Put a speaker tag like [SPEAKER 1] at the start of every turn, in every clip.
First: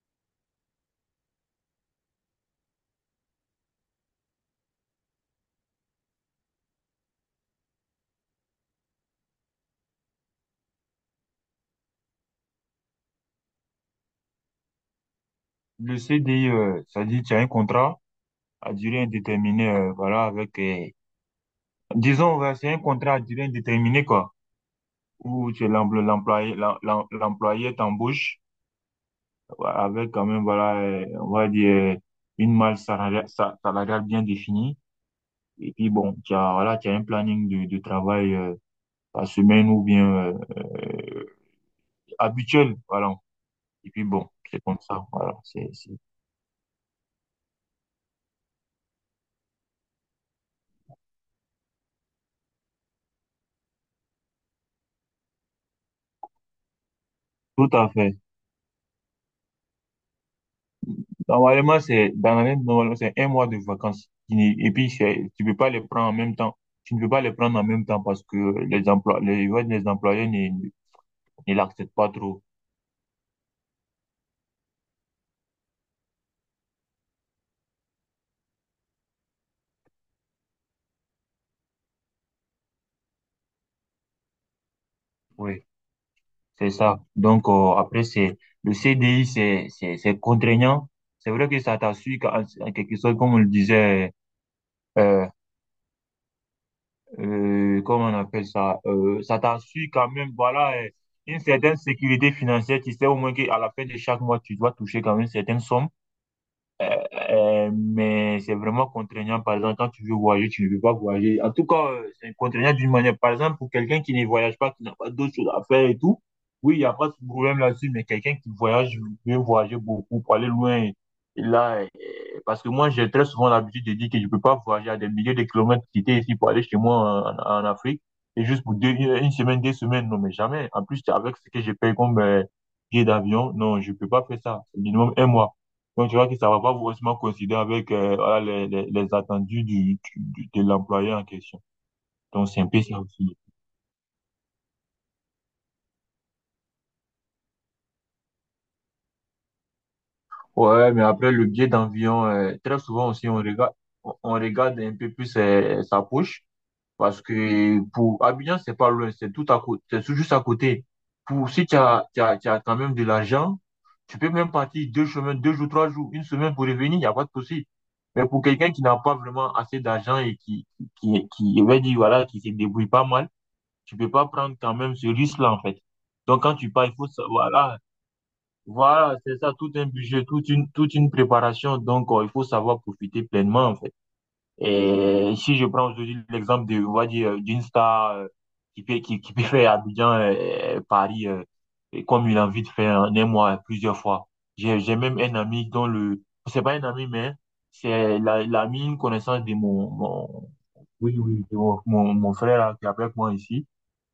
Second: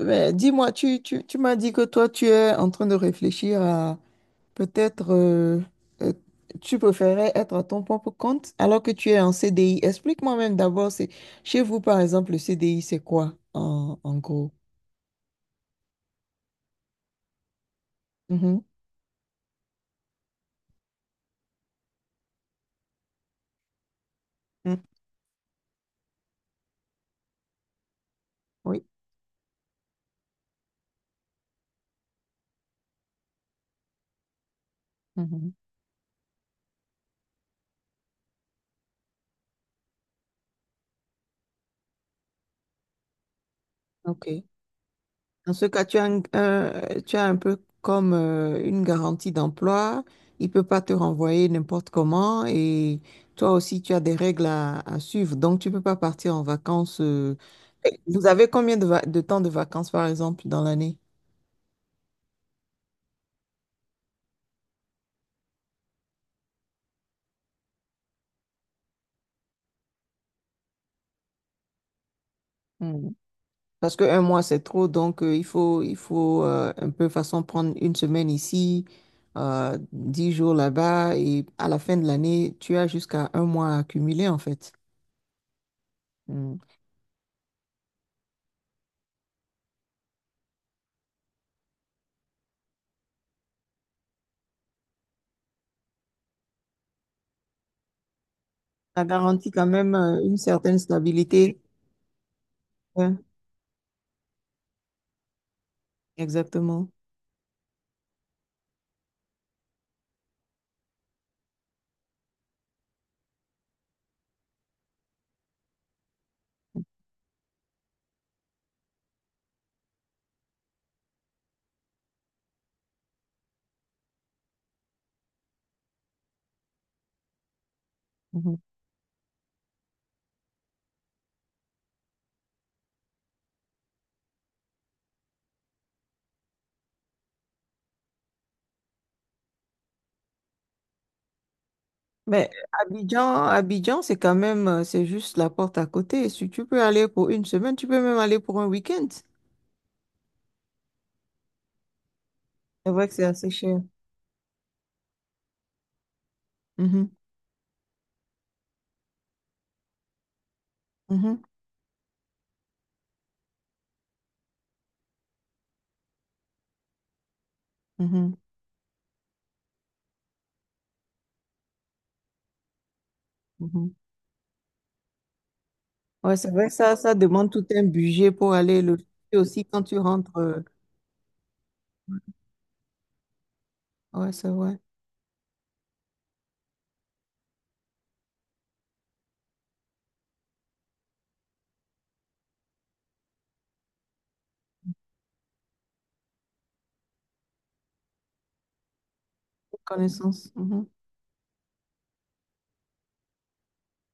[SPEAKER 1] Mais dis-moi, tu m'as dit que toi, tu es en train de réfléchir à peut-être, euh, euh, tu préférais être à ton propre compte alors que tu es en CDI. Explique-moi même d'abord, c'est chez vous, par exemple, le CDI, c'est quoi en gros?
[SPEAKER 2] Le CDI, ça dit tu as un contrat
[SPEAKER 1] Mhm.
[SPEAKER 2] à durée indéterminée, voilà, avec, disons, ouais, c'est un contrat à durée indéterminée, quoi,
[SPEAKER 1] Mm.
[SPEAKER 2] où tu es l'employé, l'employé t'embauche
[SPEAKER 1] Oui.
[SPEAKER 2] ouais, avec quand même, voilà, on va dire, une malle salariale, salariale bien définie.
[SPEAKER 1] Mhm.
[SPEAKER 2] Et puis, bon, tu as, voilà, tu as un planning de travail, par semaine ou bien, euh, euh, habituel, voilà. Et puis, bon,
[SPEAKER 1] OK.
[SPEAKER 2] c'est comme ça, voilà,
[SPEAKER 1] Dans ce
[SPEAKER 2] c'est,
[SPEAKER 1] cas,
[SPEAKER 2] c'est
[SPEAKER 1] tu as un peu comme une garantie d'emploi. Il peut pas te renvoyer n'importe comment et toi aussi, tu as des règles à suivre. Donc, tu peux pas partir en vacances.
[SPEAKER 2] tout à
[SPEAKER 1] Et
[SPEAKER 2] fait.
[SPEAKER 1] vous avez combien de temps de vacances, par exemple, dans l'année?
[SPEAKER 2] Normalement, c'est dans l'année, normalement, c'est un mois de vacances. Qui n'est- Et puis, c'est- tu peux pas les prendre en même temps. Tu ne peux pas les prendre en même temps parce que les emplois, les, ouais, les employés ne l'acceptent pas trop.
[SPEAKER 1] Hmm. Parce que un mois, c'est trop. Donc, il faut un peu façon prendre une semaine ici, 10 jours là-bas et à la fin de l'année, tu as jusqu'à un mois à accumuler, en fait.
[SPEAKER 2] Oui, c'est ça. Donc, après, c'est le CDI, c'est contraignant. C'est vrai que ça t'assure en quelque sorte, comme on le disait, euh, comment on appelle ça,
[SPEAKER 1] Ça
[SPEAKER 2] ça
[SPEAKER 1] garantit quand
[SPEAKER 2] t'assure
[SPEAKER 1] même
[SPEAKER 2] quand même,
[SPEAKER 1] une
[SPEAKER 2] voilà,
[SPEAKER 1] certaine
[SPEAKER 2] une
[SPEAKER 1] stabilité.
[SPEAKER 2] certaine sécurité financière. Tu sais
[SPEAKER 1] Ouais,
[SPEAKER 2] au moins qu'à la fin de chaque mois, tu dois toucher quand même certaines sommes.
[SPEAKER 1] exactement.
[SPEAKER 2] Mais c'est vraiment contraignant. Par exemple, quand tu veux voyager, tu ne veux pas voyager. En tout cas, c'est contraignant d'une manière. Par exemple, pour quelqu'un qui ne voyage pas, qui n'a pas d'autres choses à faire et tout, oui, il n'y a pas de problème là-dessus. Mais quelqu'un qui voyage, veut voyager beaucoup pour aller loin. Et là, parce que moi, j'ai très souvent l'habitude de dire que je ne peux pas voyager à des milliers de kilomètres quitter ici pour aller chez moi en, en Afrique. Et
[SPEAKER 1] Mhm.
[SPEAKER 2] juste pour deux, une semaine, deux semaines, non, mais jamais. En plus, avec ce que je paye comme billet d'avion, non, je ne peux pas faire ça. C'est minimum un mois. Donc, tu vois que ça va pas forcément coïncider avec voilà, les attendus de l'employeur en question. Donc,
[SPEAKER 1] Mais
[SPEAKER 2] c'est un peu ça aussi.
[SPEAKER 1] Abidjan, c'est quand même, c'est juste la porte à côté. Si tu peux aller pour une semaine, tu peux même aller pour un week-end.
[SPEAKER 2] Ouais, mais après, le biais d'environ, très
[SPEAKER 1] C'est vrai
[SPEAKER 2] souvent
[SPEAKER 1] que c'est
[SPEAKER 2] aussi, on
[SPEAKER 1] assez
[SPEAKER 2] regarde,
[SPEAKER 1] cher.
[SPEAKER 2] on regarde un peu plus sa poche
[SPEAKER 1] Mhm,
[SPEAKER 2] parce que pour Abidjan, c'est pas loin, c'est tout à côté, c'est tout juste à côté.
[SPEAKER 1] mhm,
[SPEAKER 2] Pour, si tu as, tu as, tu as quand même de l'argent, tu peux même partir deux chemins, deux jours, trois jours, une semaine pour revenir, il n'y a pas de souci. Mais
[SPEAKER 1] mhm,
[SPEAKER 2] pour quelqu'un qui n'a pas vraiment assez d'argent et on va dire, voilà, qui se débrouille pas mal,
[SPEAKER 1] mhm.
[SPEAKER 2] tu peux pas prendre quand même ce risque-là, en fait.
[SPEAKER 1] Ouais,
[SPEAKER 2] Donc,
[SPEAKER 1] c'est
[SPEAKER 2] quand
[SPEAKER 1] vrai
[SPEAKER 2] tu
[SPEAKER 1] que
[SPEAKER 2] pars, il
[SPEAKER 1] ça,
[SPEAKER 2] faut
[SPEAKER 1] ça
[SPEAKER 2] savoir,
[SPEAKER 1] demande tout
[SPEAKER 2] voilà,
[SPEAKER 1] un budget pour aller le
[SPEAKER 2] voilà,
[SPEAKER 1] et
[SPEAKER 2] c'est ça,
[SPEAKER 1] aussi
[SPEAKER 2] tout
[SPEAKER 1] quand
[SPEAKER 2] un
[SPEAKER 1] tu
[SPEAKER 2] budget,
[SPEAKER 1] rentres. euh,
[SPEAKER 2] toute une préparation. Donc, il faut savoir profiter pleinement, en fait.
[SPEAKER 1] Ouais, c'est vrai.
[SPEAKER 2] Et si je prends aujourd'hui l'exemple de, on va dire, d'une star qui peut, qui peut faire Abidjan, Paris, et comme il a envie de faire en un mois, plusieurs fois. J'ai même un ami dont le, c'est pas un ami, mais c'est l'ami, une connaissance de
[SPEAKER 1] Connaissance. Mhm,
[SPEAKER 2] oui, oui, de mon frère, là, qui est avec moi ici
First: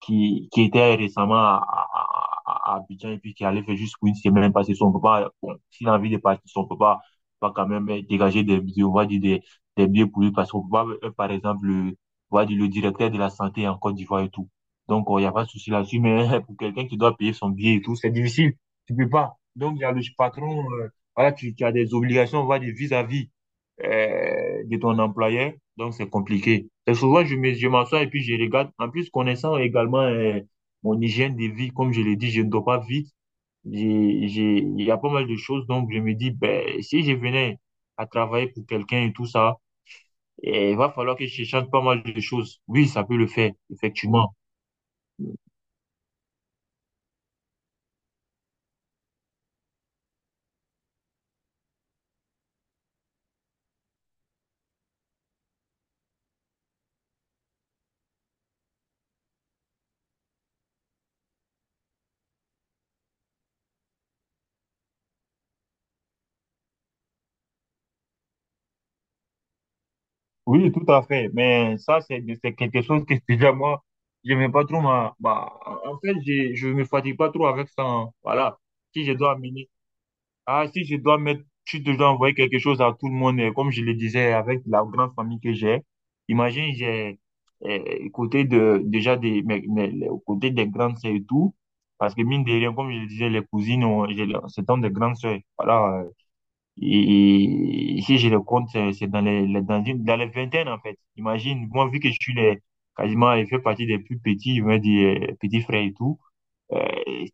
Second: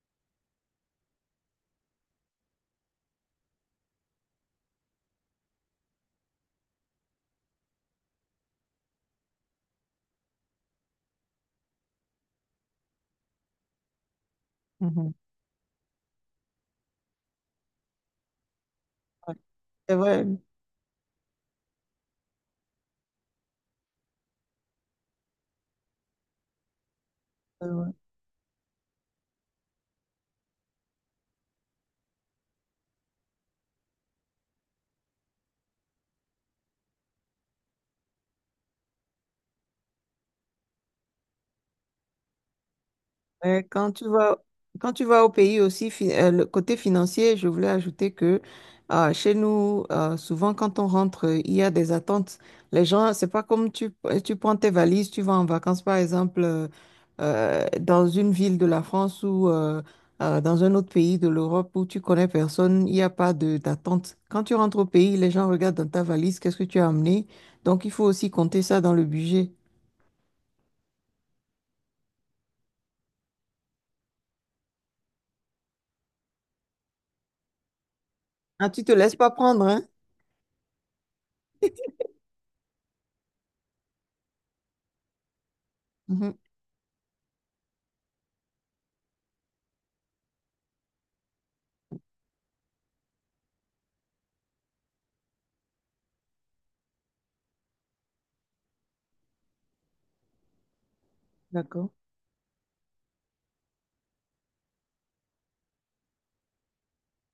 [SPEAKER 2] qui était récemment à Abidjan et puis qui allait faire juste pour une semaine parce que son papa, bon, s'il a envie de partir, son papa va quand même dégager on va dire des billets pour lui parce qu'on papa, par exemple, le, on va dire le directeur de la santé en Côte d'Ivoire et tout. Donc,
[SPEAKER 1] mhm.
[SPEAKER 2] oh, il n'y a pas de souci là-dessus, mais pour quelqu'un qui doit payer son billet et tout, c'est difficile. Tu peux
[SPEAKER 1] Ouais,
[SPEAKER 2] pas. Donc, il y a
[SPEAKER 1] c'est
[SPEAKER 2] le
[SPEAKER 1] vrai.
[SPEAKER 2] patron, voilà, tu as des obligations, on va dire, vis-à-vis de ton employeur. Donc, c'est compliqué. Et souvent, je m'assois et puis je regarde. En plus, connaissant également mon hygiène de vie, comme je l'ai dit, je ne dors pas vite. Il y a pas mal de choses. Donc, je me dis, ben, si je venais à travailler pour quelqu'un et tout ça, eh, il va falloir que je change pas mal de choses. Oui, ça peut le faire,
[SPEAKER 1] Ouais, quand tu
[SPEAKER 2] effectivement.
[SPEAKER 1] vas, Quand tu vas au pays aussi, le côté financier, je voulais ajouter que chez nous, souvent quand on rentre, il y a des attentes. Les gens, c'est pas comme tu prends tes valises, tu vas en vacances, par exemple, dans une ville de la France ou dans un autre pays de l'Europe où tu connais personne, il n'y a pas de d'attente. Quand tu rentres au pays, les gens regardent dans ta valise, qu'est-ce que tu as amené. Donc, il faut aussi compter ça dans le budget.
[SPEAKER 2] Oui, tout à fait. Mais ça, c'est quelque chose que déjà, moi, je n'aime pas trop en fait, je me fatigue pas trop avec ça, hein. Voilà.
[SPEAKER 1] Ah, tu te
[SPEAKER 2] Si je
[SPEAKER 1] laisses pas
[SPEAKER 2] dois
[SPEAKER 1] prendre,
[SPEAKER 2] amener,
[SPEAKER 1] hein?
[SPEAKER 2] ah, si je dois mettre, si je dois envoyer quelque chose à tout le monde, comme je le disais, avec la grande famille que j'ai, imagine, j'ai, côté de, déjà des, mais aux côtés des grandes sœurs et tout, parce que mine de rien, comme je le disais, les cousines, ont j'ai c'est dans des grandes sœurs. Voilà, et si je le compte, c'est dans dans dans les vingtaines, en fait. Imagine, moi,
[SPEAKER 1] D'accord.
[SPEAKER 2] vu que je suis les, quasiment, je fais partie des plus petits, je vais dire, petits frères et tout. Euh,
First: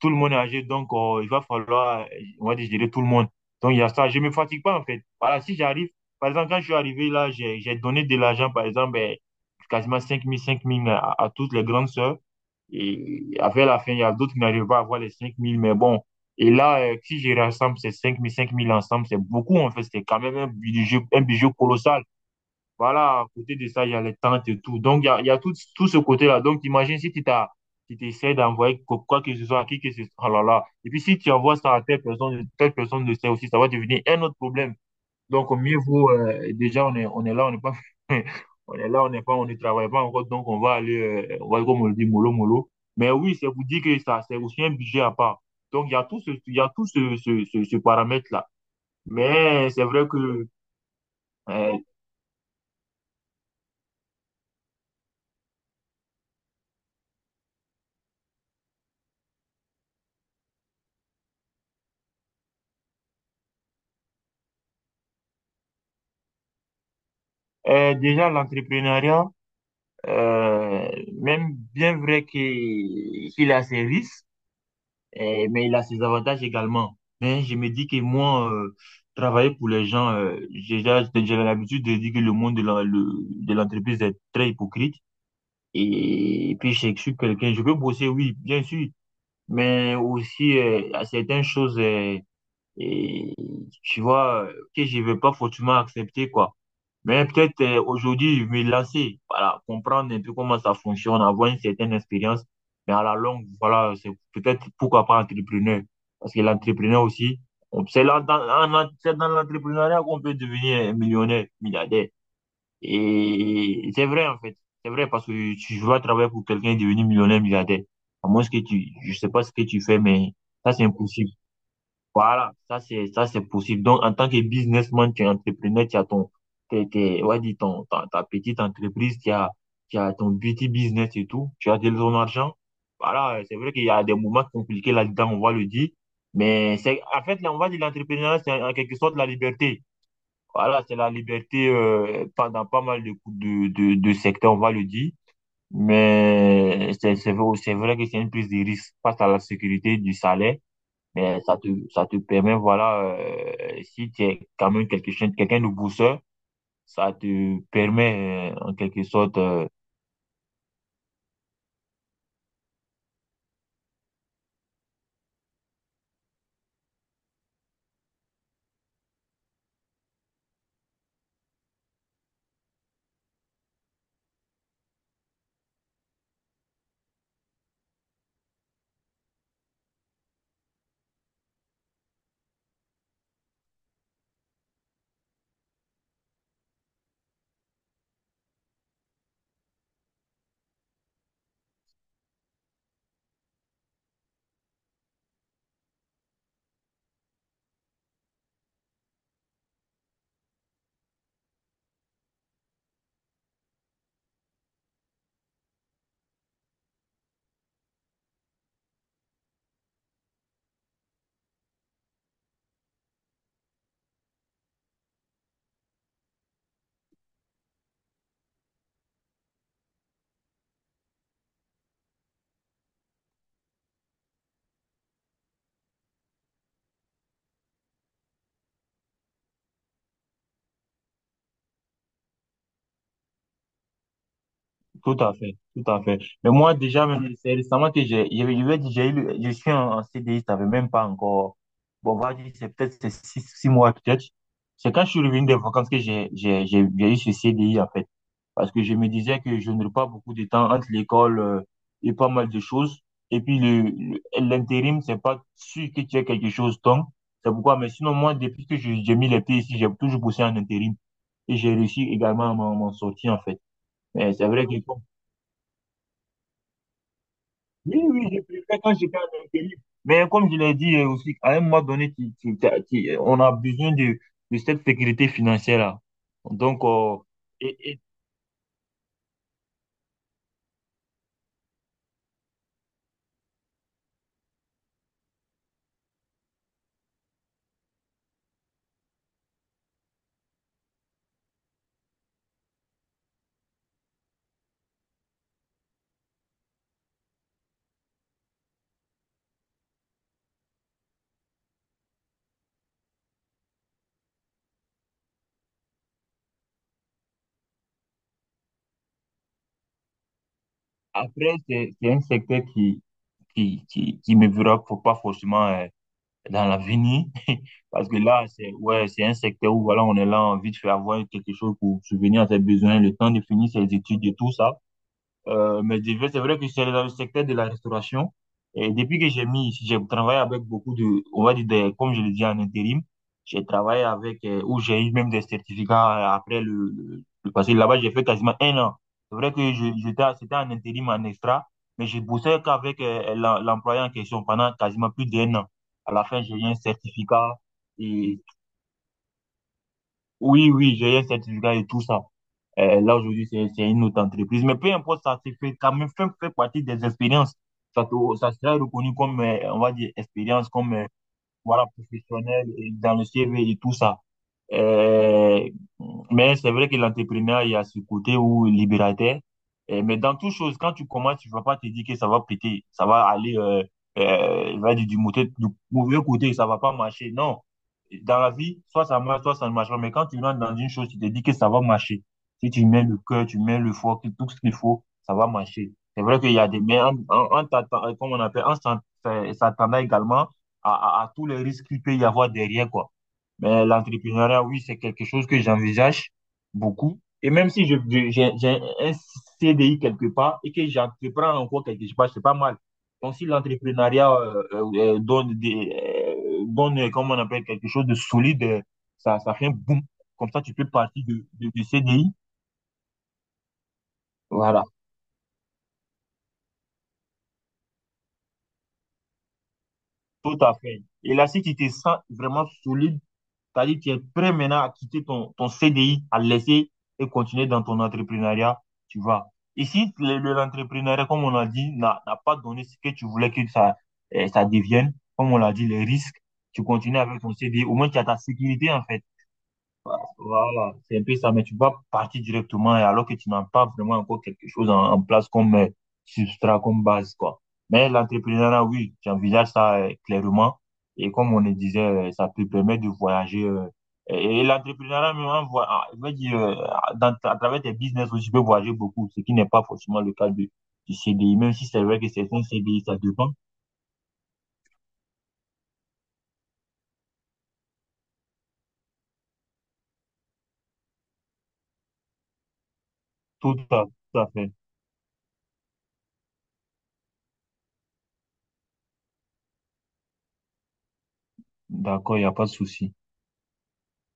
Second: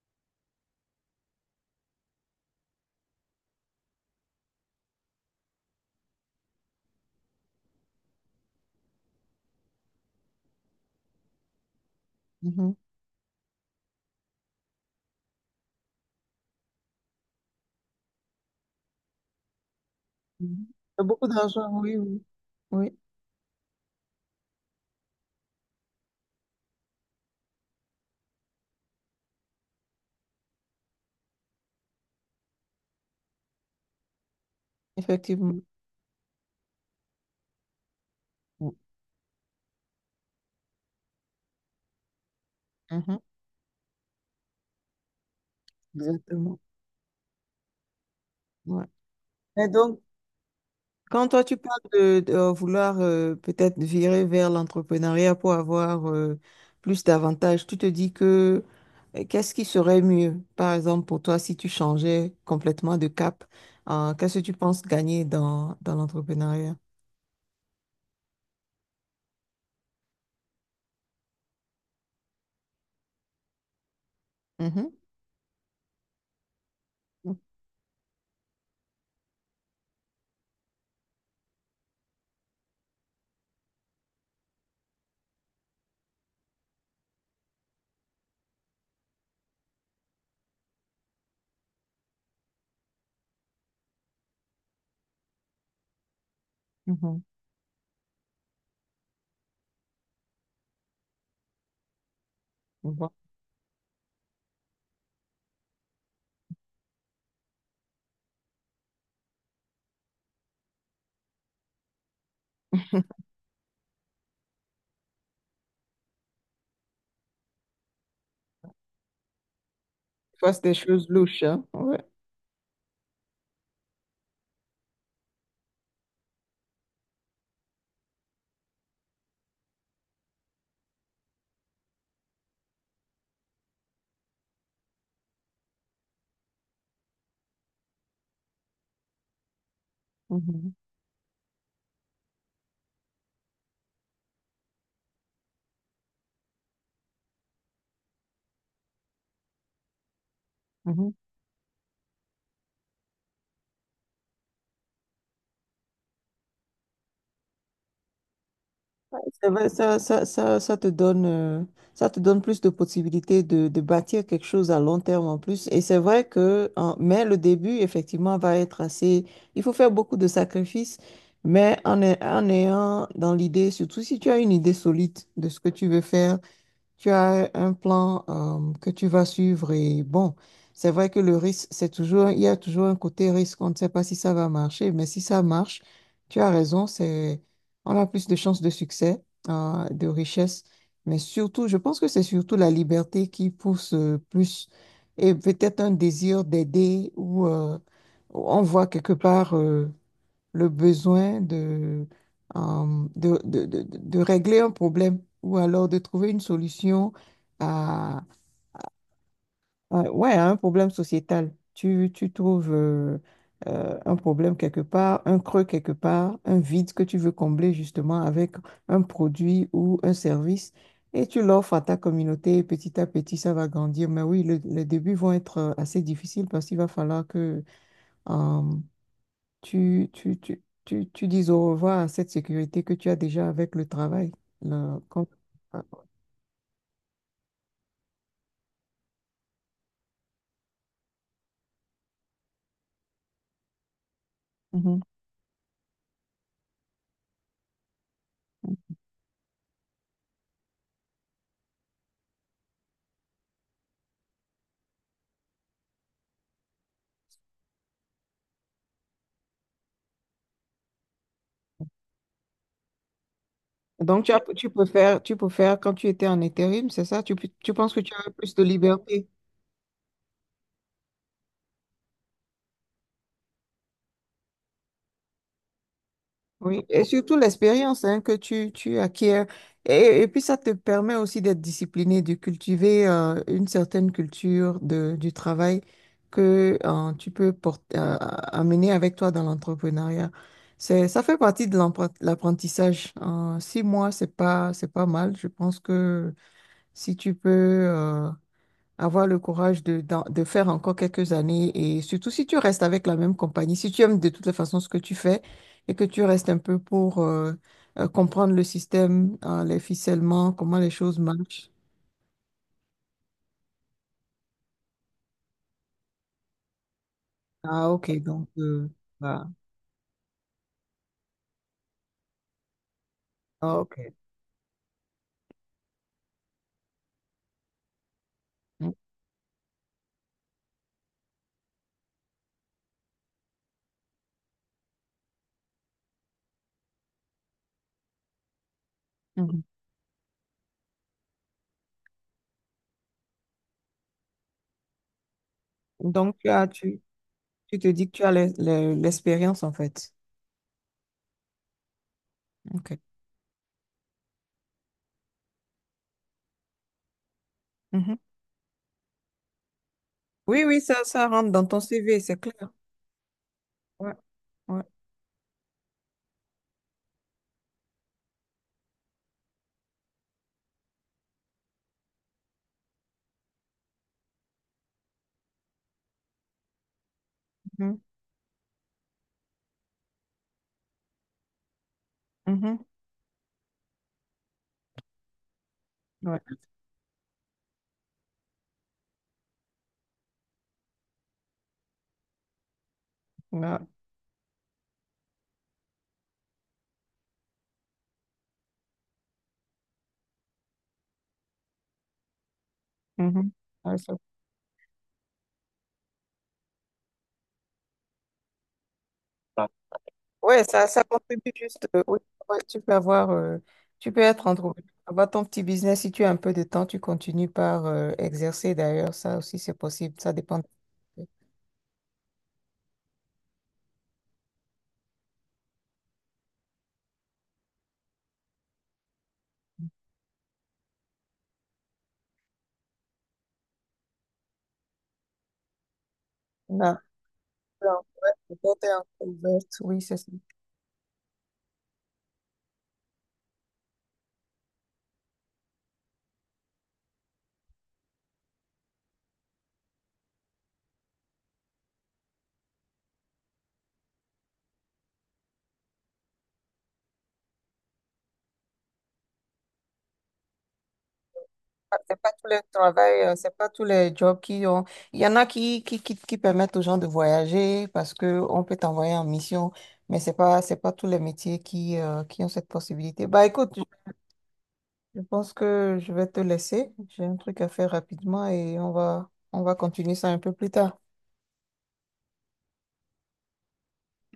[SPEAKER 2] Tout le monde est âgé, donc il va falloir, on va dire, gérer tout le monde. Donc il y a ça, je me fatigue pas en fait. Voilà, si j'arrive, par exemple, quand je suis arrivé là, j'ai donné de l'argent, par exemple, eh, quasiment cinq mille cinq mille à toutes les grandes sœurs.
[SPEAKER 1] Mhm.
[SPEAKER 2] Et après la fin, il y a d'autres qui n'arrivent pas à avoir les cinq mille mais bon. Et là, si je rassemble ces cinq mille cinq mille ensemble, c'est beaucoup en fait, c'est quand même
[SPEAKER 1] Mhm. Il y a
[SPEAKER 2] un
[SPEAKER 1] beaucoup
[SPEAKER 2] budget
[SPEAKER 1] d'argent, oui,
[SPEAKER 2] colossal.
[SPEAKER 1] oui. Oui,
[SPEAKER 2] Voilà, à côté de ça, il y a les tentes et tout. Donc, il y a tout, tout ce côté-là. Donc, imagine si tu t'as, tu t'essaies d'envoyer quoi, quoi que ce soit à qui que ce soit. Oh là là. Et puis, si tu envoies ça à telle personne le sait aussi, ça va devenir un autre problème. Donc, au
[SPEAKER 1] effectivement.
[SPEAKER 2] mieux vaut, déjà, on est là, on n'est pas, on est là, on n'est pas, on ne travaille pas encore. Donc, on va aller, on va, comme on le dit, mollo, mollo. Mais
[SPEAKER 1] Mhm.
[SPEAKER 2] oui, c'est vous dire que ça, c'est aussi un budget à part. Donc, il
[SPEAKER 1] Exactement.
[SPEAKER 2] y a tout ce paramètre-là.
[SPEAKER 1] Ouais. Et
[SPEAKER 2] Mais c'est
[SPEAKER 1] donc,
[SPEAKER 2] vrai que,
[SPEAKER 1] quand toi, tu parles
[SPEAKER 2] euh,
[SPEAKER 1] vouloir peut-être virer vers l'entrepreneuriat pour avoir plus d'avantages, tu te dis que qu'est-ce qui serait mieux, par exemple, pour toi, si tu changeais complètement de cap, qu'est-ce que tu penses gagner dans l'entrepreneuriat?
[SPEAKER 2] déjà, l'entrepreneuriat, Euh, même bien vrai que qu'il a ses risques,
[SPEAKER 1] Mhm.
[SPEAKER 2] eh, mais il a ses avantages également.
[SPEAKER 1] Mhm.
[SPEAKER 2] Mais je me dis que moi, travailler pour les gens, j'ai l'habitude de dire que le monde de de l'entreprise est très hypocrite. Et, puis, je suis quelqu'un, je peux bosser, oui, bien sûr, mais aussi à certaines choses, et tu vois, que je ne vais pas forcément accepter, quoi.
[SPEAKER 1] Mhm.
[SPEAKER 2] Mais peut-être aujourd'hui, je vais me lancer, voilà, comprendre un peu comment ça fonctionne, avoir une certaine expérience.
[SPEAKER 1] Je
[SPEAKER 2] Mais à
[SPEAKER 1] vois.
[SPEAKER 2] la longue, voilà, c'est peut-être pourquoi pas entrepreneur. Parce que l'entrepreneur aussi, c'est là, dans, c'est dans l'entrepreneuriat qu'on peut devenir millionnaire, milliardaire. Et c'est vrai, en fait. C'est vrai parce que tu vas travailler pour quelqu'un et devenir millionnaire, milliardaire. À moins que tu, je sais pas ce que tu fais, mais
[SPEAKER 1] Toi, c'est
[SPEAKER 2] ça,
[SPEAKER 1] des
[SPEAKER 2] c'est
[SPEAKER 1] choses
[SPEAKER 2] impossible.
[SPEAKER 1] louches, hein? Ouais.
[SPEAKER 2] Voilà, ça c'est possible. Donc en tant que businessman, tu es entrepreneur, tu as ton ouais, ta petite entreprise, tu as ton petit business et tout, tu as de ton argent. Voilà, c'est vrai qu'il y a des moments compliqués là-dedans, on va le dire, mais c'est en fait là, on va dire l'entrepreneuriat c'est en quelque sorte la liberté.
[SPEAKER 1] Mhm,
[SPEAKER 2] Voilà, c'est la liberté dans pas mal de secteurs, on va le dire. Mais c'est vrai que c'est une prise de risque face à la sécurité du salaire
[SPEAKER 1] mhm.
[SPEAKER 2] mais ça te permet, voilà, si tu es quand même quelqu'un de bosseur, ça te permet, en quelque sorte,
[SPEAKER 1] C'est vrai, ça te donne, ça te donne plus de possibilités de bâtir quelque chose à long terme en plus. Et c'est vrai que, mais le début, effectivement, va être assez, il faut faire beaucoup de sacrifices, mais en ayant dans l'idée, surtout si tu as une idée solide de ce que tu veux faire, tu as un plan que tu vas suivre et bon, c'est vrai que le risque, c'est toujours, il y a toujours un côté risque, on ne sait pas si ça va marcher, mais si ça marche, tu as raison, c'est, on a plus de chances de succès, de richesse, mais surtout, je pense que c'est surtout la liberté qui pousse plus et peut-être un désir d'aider ou on voit quelque part. Le besoin de régler un problème ou alors de trouver une solution à, ouais, à un problème sociétal. Tu trouves un problème quelque part, un creux quelque part, un vide que tu veux combler justement avec un produit ou un service et tu l'offres à ta communauté et petit à petit ça va grandir. Mais oui, les débuts vont être assez difficiles parce qu'il va falloir que euh, tu dises au revoir à cette sécurité que tu as déjà avec le travail. là,
[SPEAKER 2] tout
[SPEAKER 1] quand-
[SPEAKER 2] à fait,
[SPEAKER 1] Ah,
[SPEAKER 2] tout à fait. Mais moi, déjà, même, c'est récemment que j'ai, je vais dire, je suis en, en CDI, ça fait même pas encore, bon, on va dire, c'est peut-être c'est six, six mois, peut-être. C'est
[SPEAKER 1] mhm.
[SPEAKER 2] quand je suis revenu des vacances que j'ai eu ce CDI, en fait, parce que je me disais que je n'aurais pas beaucoup de temps entre l'école et pas mal de choses. Et puis l'intérim, c'est pas sûr que tu aies quelque chose. Donc, c'est pourquoi. Mais sinon, moi, depuis j'ai mis les pieds ici, j'ai toujours bossé en intérim. Et j'ai réussi également à m'en sortir, en fait.
[SPEAKER 1] Donc,
[SPEAKER 2] Mais c'est vrai que,
[SPEAKER 1] tu préfères quand tu étais en intérim, c'est ça? Tu penses que
[SPEAKER 2] oui,
[SPEAKER 1] tu
[SPEAKER 2] oui,
[SPEAKER 1] avais
[SPEAKER 2] j'ai
[SPEAKER 1] plus de
[SPEAKER 2] préféré quand j'étais
[SPEAKER 1] liberté?
[SPEAKER 2] en intérim. Mais comme je l'ai dit aussi, à un moment donné, on a besoin de cette sécurité financière-là.
[SPEAKER 1] Oui,
[SPEAKER 2] Donc,
[SPEAKER 1] et surtout
[SPEAKER 2] et, et
[SPEAKER 1] l'expérience hein, que tu acquiers. Et puis ça te permet aussi d'être discipliné, de cultiver une certaine culture de, du travail que tu peux porter, amener avec toi dans l'entrepreneuriat. C'est, ça fait partie de l'apprentissage. 6 mois, c'est pas mal. Je pense que si tu peux avoir le courage de, de faire encore quelques années et surtout si tu restes avec la même compagnie, si tu aimes de toutes les façons ce que tu fais et que tu restes un peu pour comprendre le système, hein, les ficellements, comment les choses
[SPEAKER 2] après,
[SPEAKER 1] marchent.
[SPEAKER 2] c'est un secteur qui me fera faut pas forcément dans l'avenir.
[SPEAKER 1] Ah,
[SPEAKER 2] Parce que
[SPEAKER 1] ok,
[SPEAKER 2] là,
[SPEAKER 1] donc,
[SPEAKER 2] c'est ouais, c'est un
[SPEAKER 1] voilà.
[SPEAKER 2] secteur où voilà, on est là, envie de faire avoir quelque chose pour subvenir à ses besoins, le temps de finir
[SPEAKER 1] Ah,
[SPEAKER 2] ses
[SPEAKER 1] ok.
[SPEAKER 2] études et tout ça. Mais c'est vrai que je suis allé dans le secteur de la restauration. Et
[SPEAKER 1] Mm,
[SPEAKER 2] depuis que j'ai mis, j'ai travaillé avec beaucoup de, on va dire, comme je le dis en intérim, j'ai travaillé avec, où j'ai eu même des certificats après le passé. Là-bas, j'ai fait quasiment 1 an. C'est vrai
[SPEAKER 1] mhm.
[SPEAKER 2] que je, j'étais, c'était en intérim, en extra, mais je bossais qu'avec l'employé en question pendant quasiment plus d'1 an. À la
[SPEAKER 1] Donc,
[SPEAKER 2] fin, j'ai eu un certificat
[SPEAKER 1] tu te dis que tu as
[SPEAKER 2] et
[SPEAKER 1] l'expérience en fait.
[SPEAKER 2] oui, oui, j'ai un certificat et tout ça.
[SPEAKER 1] Ok.
[SPEAKER 2] Là, aujourd'hui, c'est une autre entreprise. Mais peu importe, ça c'est fait quand même fait, fait partie des expériences. Ça,
[SPEAKER 1] Mhm.
[SPEAKER 2] ça sera reconnu comme, on va dire,
[SPEAKER 1] Oui,
[SPEAKER 2] expérience,
[SPEAKER 1] oui,
[SPEAKER 2] comme,
[SPEAKER 1] ça rentre dans ton
[SPEAKER 2] voilà,
[SPEAKER 1] CV, c'est
[SPEAKER 2] professionnel
[SPEAKER 1] clair.
[SPEAKER 2] et dans le CV et tout
[SPEAKER 1] Ouais,
[SPEAKER 2] ça.
[SPEAKER 1] ouais.
[SPEAKER 2] Euh, mais c'est vrai que l'entrepreneur, il y a ce côté où libérateur. Mais dans toute chose, quand tu commences, tu vas pas te dire que ça va péter, ça va aller, il va dire du, du mauvais côté, ça va pas marcher. Non.
[SPEAKER 1] Mhm,
[SPEAKER 2] Dans la vie, soit ça marche, soit ça ne marche pas. Mais quand tu rentres dans une chose, tu te dis que ça va marcher. Si
[SPEAKER 1] mhm,
[SPEAKER 2] tu mets le cœur, tu mets le foie, que tout ce qu'il faut, ça va marcher. C'est vrai
[SPEAKER 1] ouais,
[SPEAKER 2] qu'il y a des, mais comment on appelle, s'attendant également à, à tous les risques qu'il peut y avoir derrière, quoi.
[SPEAKER 1] ouais,
[SPEAKER 2] Mais l'entrepreneuriat, oui, c'est quelque chose que j'envisage beaucoup. Et même si j'ai un CDI quelque part et que j'entreprends encore quelque part, c'est pas mal. Donc, si
[SPEAKER 1] mhm. Ouais, ça-
[SPEAKER 2] l'entrepreneuriat donne, des, donne, comment on appelle, quelque chose de solide, ça, ça fait un boom. Comme ça,
[SPEAKER 1] Ouais,
[SPEAKER 2] tu peux
[SPEAKER 1] ça
[SPEAKER 2] partir
[SPEAKER 1] contribue
[SPEAKER 2] du
[SPEAKER 1] juste. Oui,
[SPEAKER 2] CDI.
[SPEAKER 1] ouais, tu peux avoir, tu peux être
[SPEAKER 2] Voilà,
[SPEAKER 1] entrepreneur, avoir ton petit business. Si tu as un peu de temps, tu continues par exercer. D'ailleurs, ça aussi, c'est possible. Ça
[SPEAKER 2] tout
[SPEAKER 1] dépend. De-
[SPEAKER 2] à fait. Et là, si tu te sens vraiment solide, c'est-à-dire, que tu es prêt maintenant à quitter ton CDI, à le laisser et continuer dans ton entrepreneuriat, tu vois. Ici, l'entrepreneuriat, comme on a dit, n'a pas donné ce que tu voulais que ça devienne. Comme on l'a dit, les risques, tu
[SPEAKER 1] Non,
[SPEAKER 2] continues avec ton CDI. Au
[SPEAKER 1] non,
[SPEAKER 2] moins, tu as
[SPEAKER 1] ouais,
[SPEAKER 2] ta
[SPEAKER 1] la porte est
[SPEAKER 2] sécurité, en
[SPEAKER 1] encore
[SPEAKER 2] fait.
[SPEAKER 1] ouverte. Oui, c'est ça.
[SPEAKER 2] Voilà, c'est un peu ça, mais tu vas partir directement et alors que tu n'as pas vraiment encore quelque chose en place comme substrat, comme base, quoi. Mais l'entrepreneuriat, oui, j'envisage ça clairement. Et comme on le disait, ça peut permettre de voyager. Et l'entrepreneuriat, même, je veux dire, à travers tes business aussi, tu peux voyager beaucoup, ce qui n'est pas forcément le cas du CDI, même si c'est vrai
[SPEAKER 1] C'est
[SPEAKER 2] que
[SPEAKER 1] pas tous les
[SPEAKER 2] certains CDI, ça
[SPEAKER 1] travail,
[SPEAKER 2] dépend.
[SPEAKER 1] c'est pas tous les jobs qui ont. Il y en a qui permettent aux gens de voyager parce que on peut t'envoyer en mission, mais c'est pas tous les métiers qui ont cette possibilité. Bah écoute,
[SPEAKER 2] Tout à, tout à fait.
[SPEAKER 1] je pense que je vais te laisser. J'ai un truc à faire rapidement et on va continuer ça un peu plus tard.
[SPEAKER 2] D'accord, il n'y a pas de souci.